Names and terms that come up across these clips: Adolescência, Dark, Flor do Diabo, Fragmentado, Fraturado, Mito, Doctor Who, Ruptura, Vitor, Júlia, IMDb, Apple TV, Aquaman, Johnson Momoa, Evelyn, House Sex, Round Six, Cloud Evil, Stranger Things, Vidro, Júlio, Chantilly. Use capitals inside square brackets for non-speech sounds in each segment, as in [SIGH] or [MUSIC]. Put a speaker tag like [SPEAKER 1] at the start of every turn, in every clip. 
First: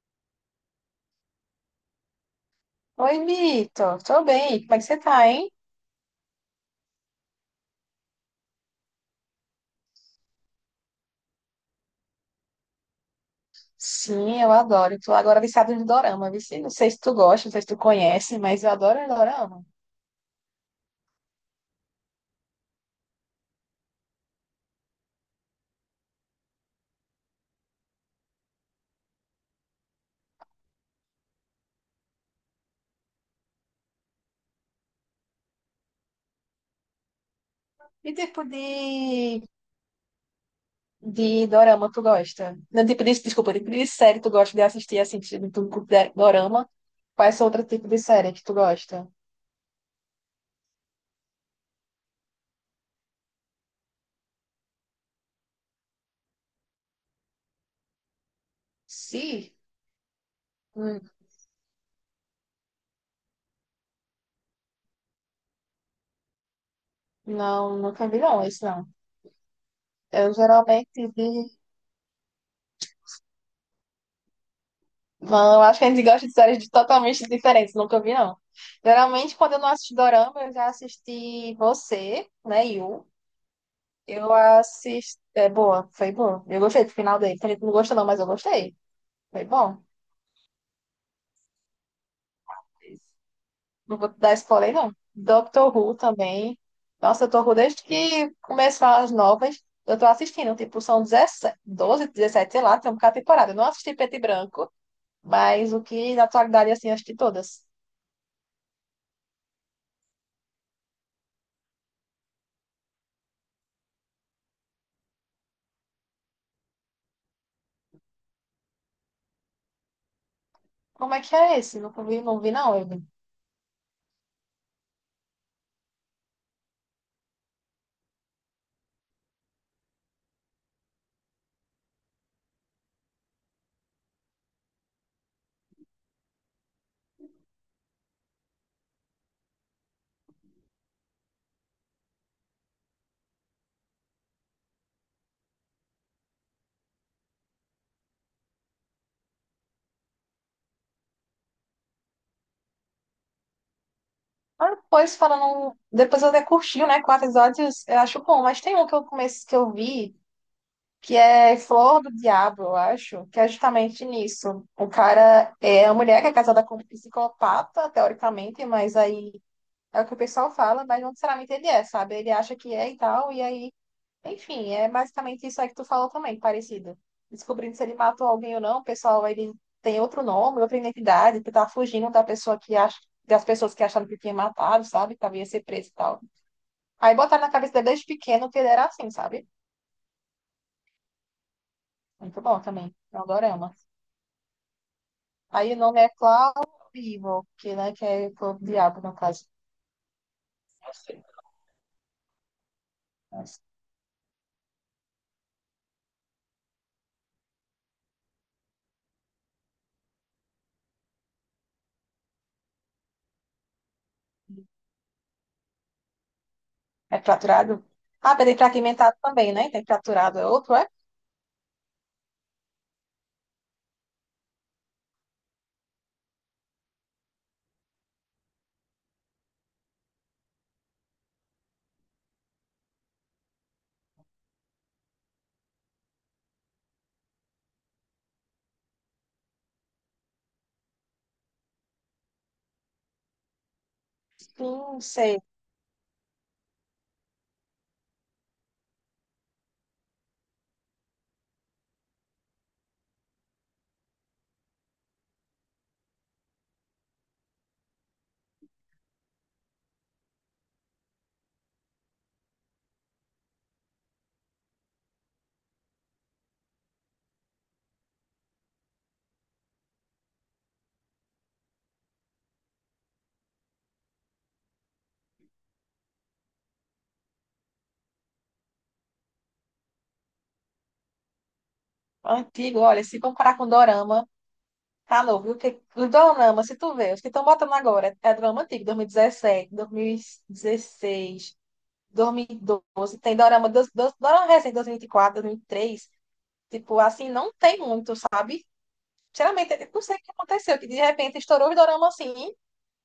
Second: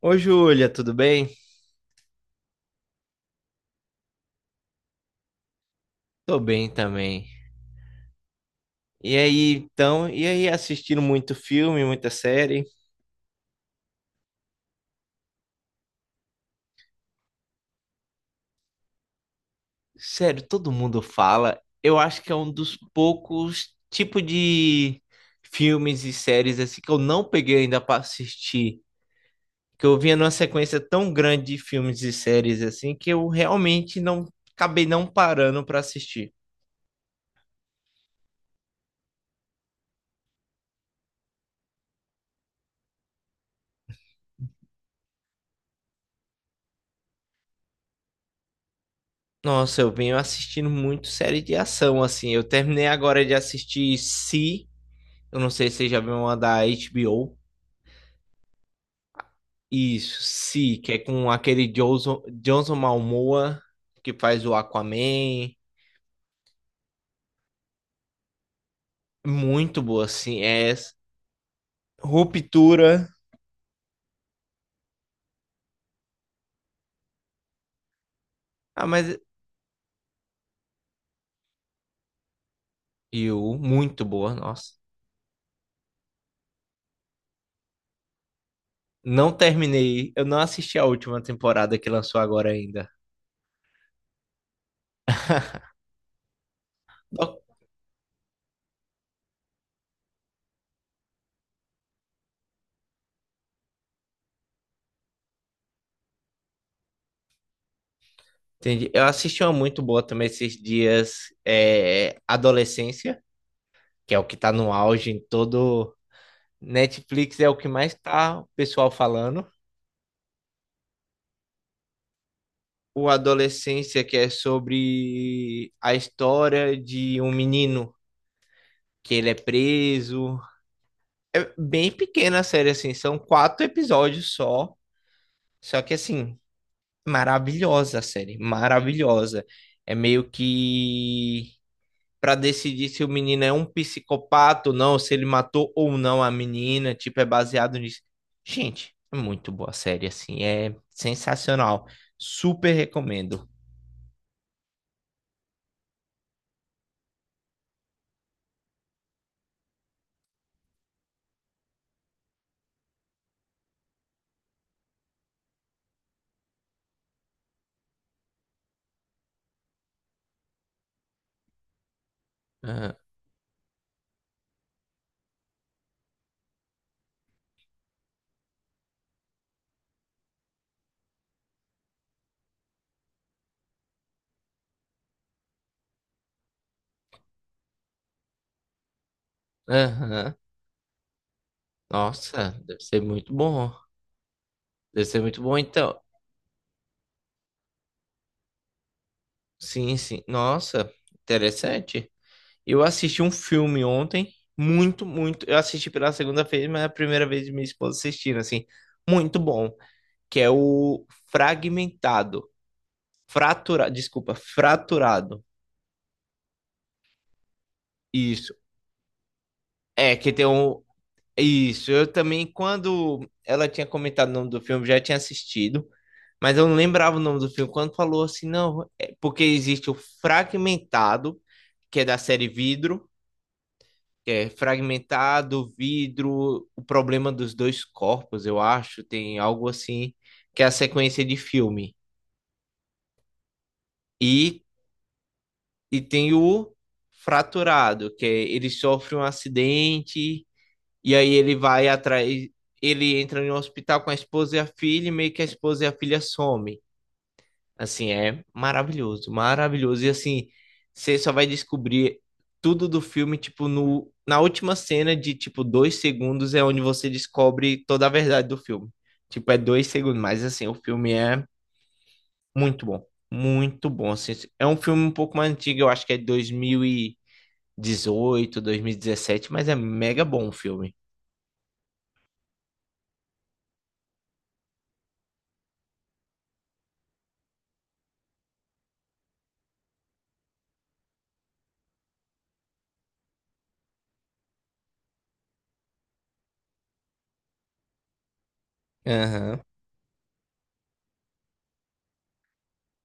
[SPEAKER 1] Ô, Júlia, tudo bem?
[SPEAKER 2] Oi, Mito. Tô bem. Como é que você tá, hein?
[SPEAKER 1] Tô bem também. E aí, então, e aí, assistindo muito filme, muita série?
[SPEAKER 2] Sim, eu adoro. Tô agora viciada em dorama, vici. Não sei se tu gosta, não sei se tu conhece, mas eu adoro dorama.
[SPEAKER 1] Sério, todo mundo fala. Eu acho que é um dos poucos tipos de filmes e séries assim que eu não peguei ainda pra assistir. Que eu vinha numa sequência tão grande de filmes e séries assim que eu realmente não acabei não parando pra assistir.
[SPEAKER 2] Que tipo de dorama tu gosta? Não, tipo de, desculpa, tipo de série tu gosta de assistir, assim, tipo de dorama? Quais são outros tipos de série que tu gosta?
[SPEAKER 1] Nossa, eu venho assistindo muito série de ação assim. Eu terminei agora de assistir Si Eu não sei se já viu uma da HBO.
[SPEAKER 2] Sim.
[SPEAKER 1] Isso, sim, que é
[SPEAKER 2] Hum.
[SPEAKER 1] com aquele Johnson Momoa que faz o Aquaman.
[SPEAKER 2] Não, nunca vi não, esse não.
[SPEAKER 1] Muito boa,
[SPEAKER 2] Eu
[SPEAKER 1] sim. É essa.
[SPEAKER 2] geralmente vi.
[SPEAKER 1] Ruptura.
[SPEAKER 2] Não, acho que a gente gosta de séries totalmente diferentes, nunca vi, não.
[SPEAKER 1] Ah, mas
[SPEAKER 2] Geralmente, quando eu não assisto Dorama, eu já assisti Você, né, Yu.
[SPEAKER 1] e o muito
[SPEAKER 2] Eu
[SPEAKER 1] boa, nossa.
[SPEAKER 2] assisti. É boa, foi bom. Eu gostei do final dele. Tem gente que não gostou, não, mas eu gostei.
[SPEAKER 1] Não
[SPEAKER 2] Foi bom.
[SPEAKER 1] terminei, eu não assisti a última temporada que lançou agora ainda.
[SPEAKER 2] Não vou dar spoiler, não. Doctor Who também. Nossa,
[SPEAKER 1] Ó,
[SPEAKER 2] Doctor Who, desde que começaram as novas, eu tô assistindo. Tipo, são 17, 12, 17, sei lá, tem um cada temporada. Eu não assisti Preto e Branco, mas o que na atualidade, assim, eu assisti todas.
[SPEAKER 1] entendi. Eu assisti uma muito boa também esses dias, é, Adolescência, que é o que tá no auge em todo Netflix, é o que mais tá o pessoal falando.
[SPEAKER 2] Como é que é esse? Não vi, não vi não, Evelyn.
[SPEAKER 1] O Adolescência, que é sobre a história de um menino que ele é preso. É bem pequena a série, assim, são quatro episódios só. Só que, assim, maravilhosa a série, maravilhosa. É meio que para decidir se o menino é um psicopata ou não, se ele matou ou não a menina, tipo, é baseado nisso. Gente, é muito boa a série, assim, é sensacional. Super recomendo.
[SPEAKER 2] Ah, depois falando. Depois eu até curti, né? Quatro episódios, eu acho bom, mas tem um que eu comecei que eu vi, que é Flor do Diabo, eu acho, que é justamente nisso. O cara é a mulher que é casada com um psicopata, teoricamente, mas aí é o que o pessoal fala, mas não necessariamente ele é, sabe? Ele acha que é
[SPEAKER 1] Aham,
[SPEAKER 2] e tal, e aí. Enfim, é basicamente isso aí que tu falou também, parecido. Descobrindo se ele matou alguém ou não, o pessoal ele tem outro nome, outra identidade, que tá fugindo da pessoa que acha, das pessoas que acharam que tinha matado, sabe? Que havia ser preso e tal. Aí botaram na cabeça dele desde pequeno que ele era assim, sabe?
[SPEAKER 1] aham.
[SPEAKER 2] Muito
[SPEAKER 1] Nossa,
[SPEAKER 2] bom
[SPEAKER 1] deve
[SPEAKER 2] também.
[SPEAKER 1] ser
[SPEAKER 2] É um
[SPEAKER 1] muito bom.
[SPEAKER 2] dorama.
[SPEAKER 1] Deve ser muito bom,
[SPEAKER 2] Aí o
[SPEAKER 1] então.
[SPEAKER 2] nome é Cloud Evil, que, né, que é o diabo, no caso.
[SPEAKER 1] Sim, sim. Nossa, interessante. Eu assisti um filme ontem, muito, muito. Eu assisti pela segunda vez, mas é a primeira vez de minha esposa assistindo, assim. Muito bom. Que é o Fragmentado. Fraturado. Desculpa, Fraturado.
[SPEAKER 2] É fraturado? Ah,
[SPEAKER 1] Isso.
[SPEAKER 2] tem fragmentado também, né? Tem
[SPEAKER 1] É, que
[SPEAKER 2] fraturado,
[SPEAKER 1] tem
[SPEAKER 2] é outro,
[SPEAKER 1] um.
[SPEAKER 2] é?
[SPEAKER 1] Isso, eu também, quando ela tinha comentado o nome do filme, já tinha assistido, mas eu não lembrava o nome do filme. Quando falou assim, não, é porque existe o Fragmentado, que é da série Vidro, que é Fragmentado, Vidro, o problema dos dois corpos, eu acho, tem algo assim, que é a sequência de filme. E,
[SPEAKER 2] Sim, sei.
[SPEAKER 1] e tem o Fraturado, que é, ele sofre um acidente. E aí ele vai atrás, ele entra em um hospital com a esposa e a filha, e meio que a esposa e a filha somem. Assim, é maravilhoso, maravilhoso. E assim, você só vai descobrir tudo do filme, tipo, no, na última cena de, tipo, 2 segundos é onde você descobre toda a verdade do filme. Tipo, é 2 segundos, mas assim, o filme é muito bom, muito bom. Assim, é um filme um pouco mais antigo, eu acho que é dois mil e dezoito, 2017, mas é mega bom o filme.
[SPEAKER 2] Antigo, olha, se comparar com Dorama, tá novo, viu? Porque os Dorama, se tu vê, os que estão botando agora, é Dorama antigo, dois mil dezessete, 2016, 2017, 2016, 12. Tem Dorama, Dorama recente, 2024, três. Tipo, assim, não tem muito, sabe?
[SPEAKER 1] Aham.
[SPEAKER 2] Sinceramente, eu não sei o que aconteceu, que de repente estourou os doramas assim.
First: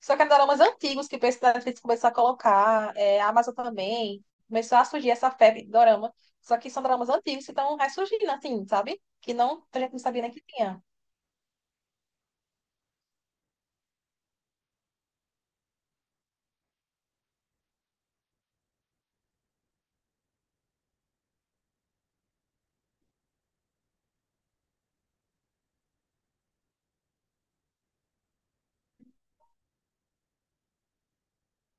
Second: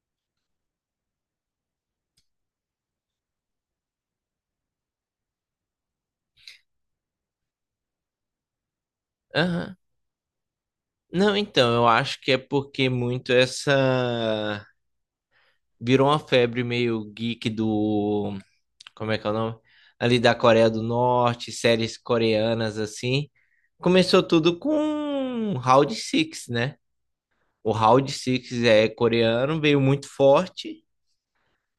[SPEAKER 2] Só que eram doramas antigos que a Netflix começou a colocar, é, a Amazon também. Começou a surgir essa febre de dorama. Só que são doramas antigos que estão ressurgindo, assim, sabe? Que não,
[SPEAKER 1] Aham.
[SPEAKER 2] a gente não sabia nem que tinha.
[SPEAKER 1] Não, então, eu acho que é porque muito essa. Virou uma febre meio geek do. Como é que é o nome? Ali da Coreia do Norte, séries coreanas assim. Começou tudo com Round Six, né? O Round Six é coreano, veio muito forte.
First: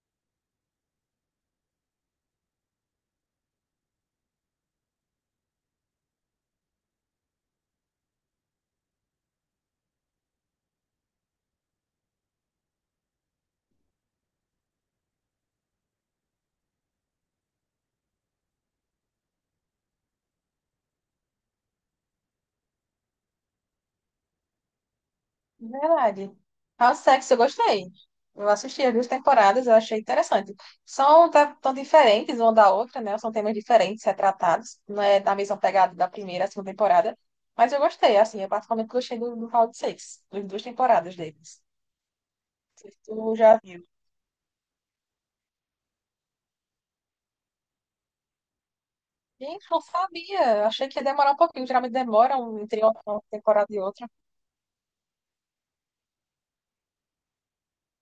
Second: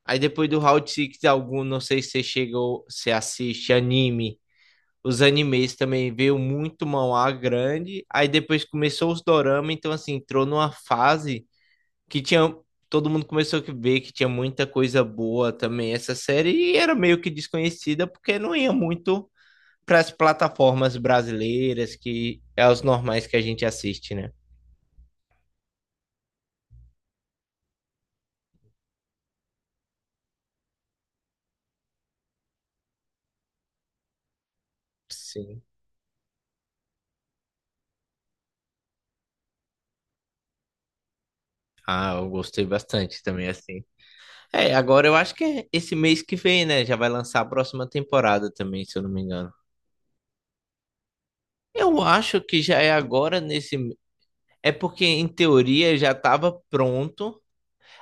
[SPEAKER 1] Aí depois do Round Six algum, não sei se você chegou, se assiste anime. Os animes também veio muito manhwa grande. Aí depois começou os dorama, então assim, entrou numa fase que tinha. Todo mundo começou a ver que tinha muita coisa boa também essa série e era meio que desconhecida porque não ia muito para as plataformas brasileiras que é os normais que a gente assiste, né?
[SPEAKER 2] Verdade. House Sex, eu gostei. Eu assisti as duas temporadas, eu achei interessante. São tão diferentes uma da outra, né? São temas diferentes retratados. Não é da mesma
[SPEAKER 1] Sim.
[SPEAKER 2] pegada da primeira, a segunda temporada. Mas eu gostei, assim, eu particularmente gostei do House Sex, das duas temporadas deles.
[SPEAKER 1] Ah, eu gostei
[SPEAKER 2] Se
[SPEAKER 1] bastante
[SPEAKER 2] tu
[SPEAKER 1] também,
[SPEAKER 2] já
[SPEAKER 1] assim.
[SPEAKER 2] viu?
[SPEAKER 1] É, agora eu acho que é esse mês que vem, né? Já vai lançar a próxima temporada também, se eu não me engano.
[SPEAKER 2] Gente, não sabia. Eu achei que ia demorar um pouquinho. Geralmente
[SPEAKER 1] Eu
[SPEAKER 2] demora
[SPEAKER 1] acho que já
[SPEAKER 2] entre
[SPEAKER 1] é
[SPEAKER 2] uma
[SPEAKER 1] agora
[SPEAKER 2] temporada
[SPEAKER 1] nesse.
[SPEAKER 2] e outra.
[SPEAKER 1] É porque, em teoria, já estava pronto.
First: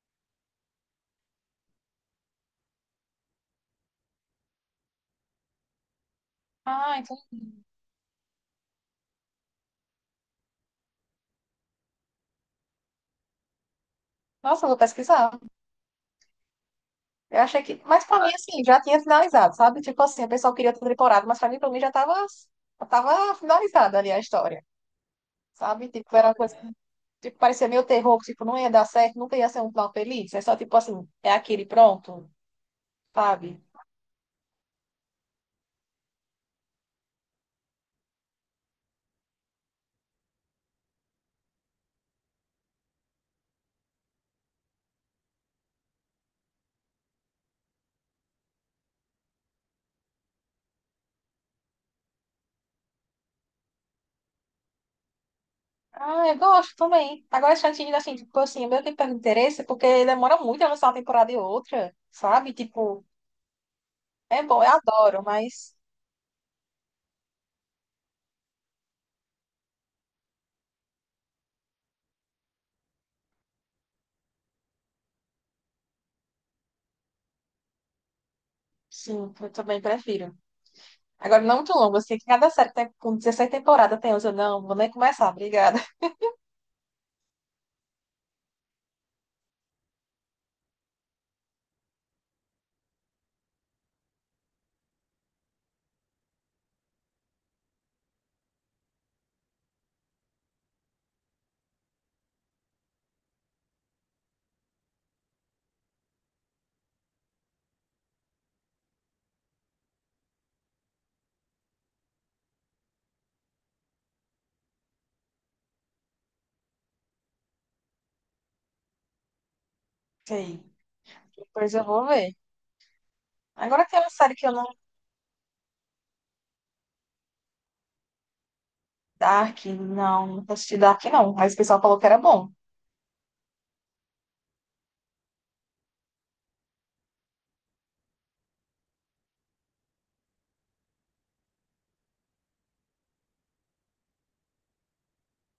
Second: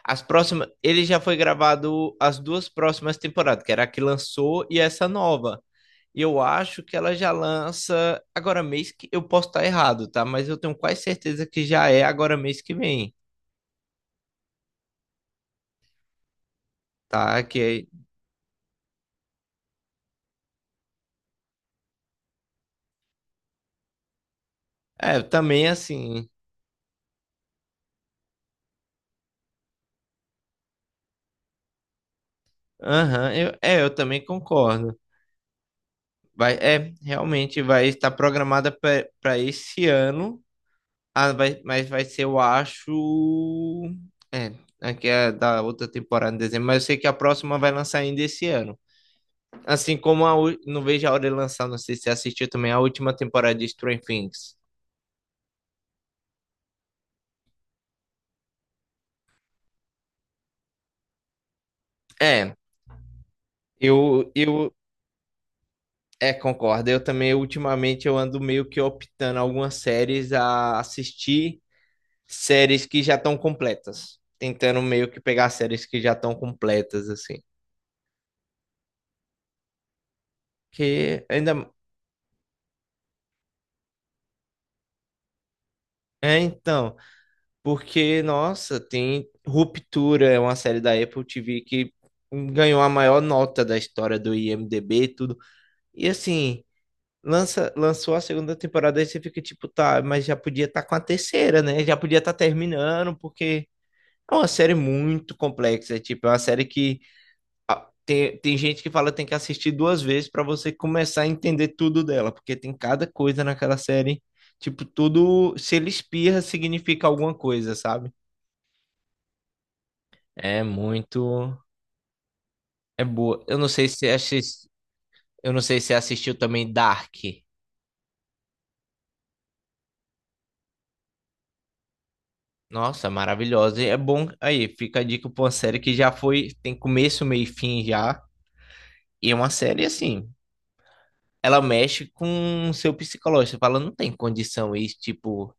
[SPEAKER 1] As próximas, ele já foi gravado as duas próximas temporadas, que era a que lançou e essa nova. E eu acho
[SPEAKER 2] Ah,
[SPEAKER 1] que ela
[SPEAKER 2] então.
[SPEAKER 1] já lança agora mês que eu posso estar errado, tá? Mas eu tenho quase certeza que já é agora mês que vem,
[SPEAKER 2] Nossa, eu vou pesquisar. Eu
[SPEAKER 1] tá?
[SPEAKER 2] achei que.
[SPEAKER 1] Que
[SPEAKER 2] Mas pra mim, assim, já tinha finalizado, sabe? Tipo assim, o pessoal queria outra temporada, mas pra mim já tava finalizada ali a história,
[SPEAKER 1] é, também
[SPEAKER 2] sabe? Tipo,
[SPEAKER 1] assim.
[SPEAKER 2] era uma coisa. Tipo, parecia meio terror, que, tipo, não ia dar certo, nunca ia ser um final feliz. É só, tipo assim, é aquele pronto,
[SPEAKER 1] Aham, eu,
[SPEAKER 2] sabe?
[SPEAKER 1] é, eu também concordo. Vai, é, realmente vai estar programada para esse ano, ah, vai, mas vai ser, eu acho, é, aqui é da outra temporada em dezembro, mas eu sei que a próxima vai lançar ainda esse ano. Assim como a, não vejo a hora de lançar, não sei se você assistiu também a última temporada de Stranger Things.
[SPEAKER 2] Ah, eu gosto também. Agora, Chantilly, assim, tipo assim, eu meio que perde interesse, porque demora muito a lançar uma temporada e outra, sabe?
[SPEAKER 1] É,
[SPEAKER 2] Tipo, é bom,
[SPEAKER 1] eu
[SPEAKER 2] eu adoro, mas
[SPEAKER 1] é, concordo. Eu também, ultimamente, eu ando meio que optando algumas séries a assistir séries que já estão completas. Tentando meio que pegar séries que já estão completas, assim.
[SPEAKER 2] sim, eu também prefiro.
[SPEAKER 1] Que
[SPEAKER 2] Agora, não
[SPEAKER 1] ainda.
[SPEAKER 2] muito longo, assim, que cada série que tem, com 16 temporadas tem 11. Não, vou nem começar, obrigada. [LAUGHS]
[SPEAKER 1] É, então, porque, nossa, tem Ruptura, é uma série da Apple TV que ganhou a maior nota da história do IMDb e tudo. E assim, lança, lançou a segunda temporada e você fica tipo, tá, mas já podia estar com a terceira, né? Já podia estar terminando, porque é uma série muito complexa. É, tipo, é uma série que ah, tem gente que fala que tem que assistir duas vezes para você começar a entender tudo dela, porque tem cada coisa naquela série. Tipo, tudo, se ele espirra, significa alguma coisa, sabe?
[SPEAKER 2] Ok,
[SPEAKER 1] É muito.
[SPEAKER 2] depois eu vou ver.
[SPEAKER 1] É boa. Eu não
[SPEAKER 2] Agora
[SPEAKER 1] sei
[SPEAKER 2] tem
[SPEAKER 1] se
[SPEAKER 2] uma série que eu não.
[SPEAKER 1] eu não sei se você assistiu também Dark.
[SPEAKER 2] Dark, não, não assisti Dark, não. Mas o pessoal falou que era bom.
[SPEAKER 1] Nossa, maravilhosa. E é bom. Aí, fica a dica pra uma série que já foi, tem começo, meio e fim já. E é uma série assim. Ela mexe com o seu psicológico. Você fala, não tem condição isso, tipo.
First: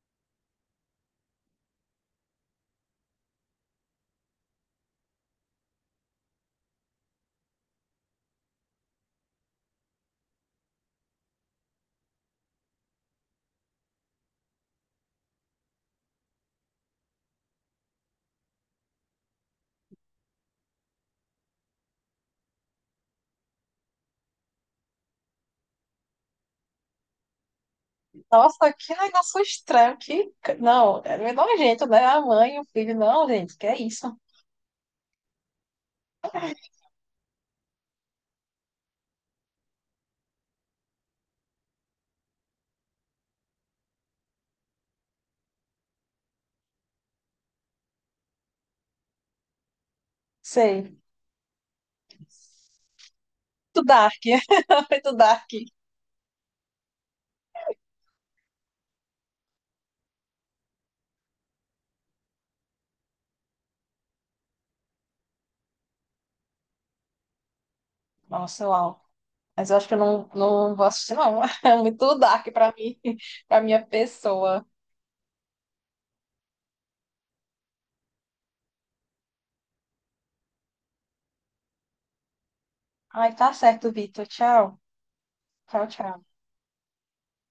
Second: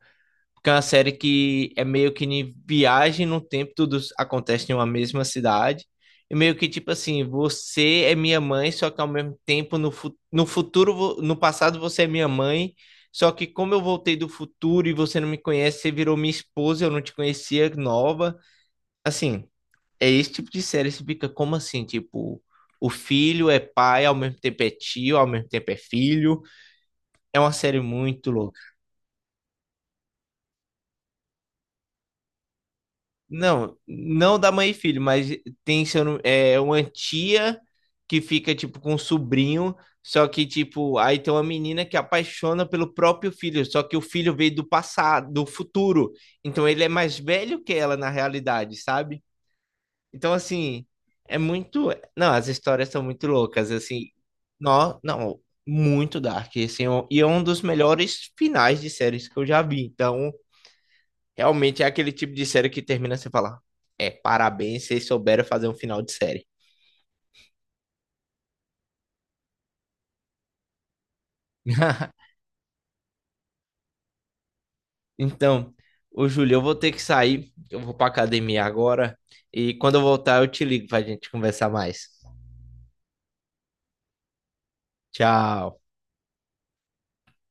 [SPEAKER 1] Porque é uma série que é meio que em viagem no tempo, tudo acontece em uma mesma cidade. E meio que tipo assim, você é minha mãe, só que ao mesmo tempo no, no futuro, no passado você é minha mãe. Só que como eu voltei do futuro e você não me conhece, você virou minha esposa, eu não te conhecia, nova. Assim, é esse tipo de série, você fica como assim, tipo, o filho é pai, ao mesmo tempo é tio, ao mesmo tempo é filho. É uma série muito louca.
[SPEAKER 2] Nossa, que negócio estranho, que. Não, é meio nojento, né? A mãe e o filho, não, gente, que
[SPEAKER 1] Não,
[SPEAKER 2] é isso?
[SPEAKER 1] não da mãe e filho, mas tem seu, é uma tia que fica tipo com um sobrinho, só que tipo, aí tem uma menina que apaixona pelo próprio filho, só que o filho veio do passado, do futuro. Então ele é mais velho que ela na realidade, sabe? Então, assim,
[SPEAKER 2] Sei.
[SPEAKER 1] é muito. Não, as histórias são muito loucas,
[SPEAKER 2] Muito
[SPEAKER 1] assim.
[SPEAKER 2] Dark, [LAUGHS]
[SPEAKER 1] Não,
[SPEAKER 2] muito
[SPEAKER 1] não,
[SPEAKER 2] Dark.
[SPEAKER 1] muito dark, assim, e é um dos melhores finais de séries que eu já vi. Então, realmente é aquele tipo de série que termina sem falar. É, parabéns, vocês souberam fazer um final de série.
[SPEAKER 2] Nossa, uau. Mas eu acho que eu não, não vou assistir, não. [LAUGHS] É muito
[SPEAKER 1] [LAUGHS]
[SPEAKER 2] Dark pra mim, [LAUGHS] pra minha pessoa.
[SPEAKER 1] Então, ô Júlio, eu vou ter que sair, eu vou pra academia agora, e quando eu voltar eu te ligo pra gente conversar mais.
[SPEAKER 2] Ai, tá certo, Vitor. Tchau.
[SPEAKER 1] Tchau.
[SPEAKER 2] Tchau, tchau.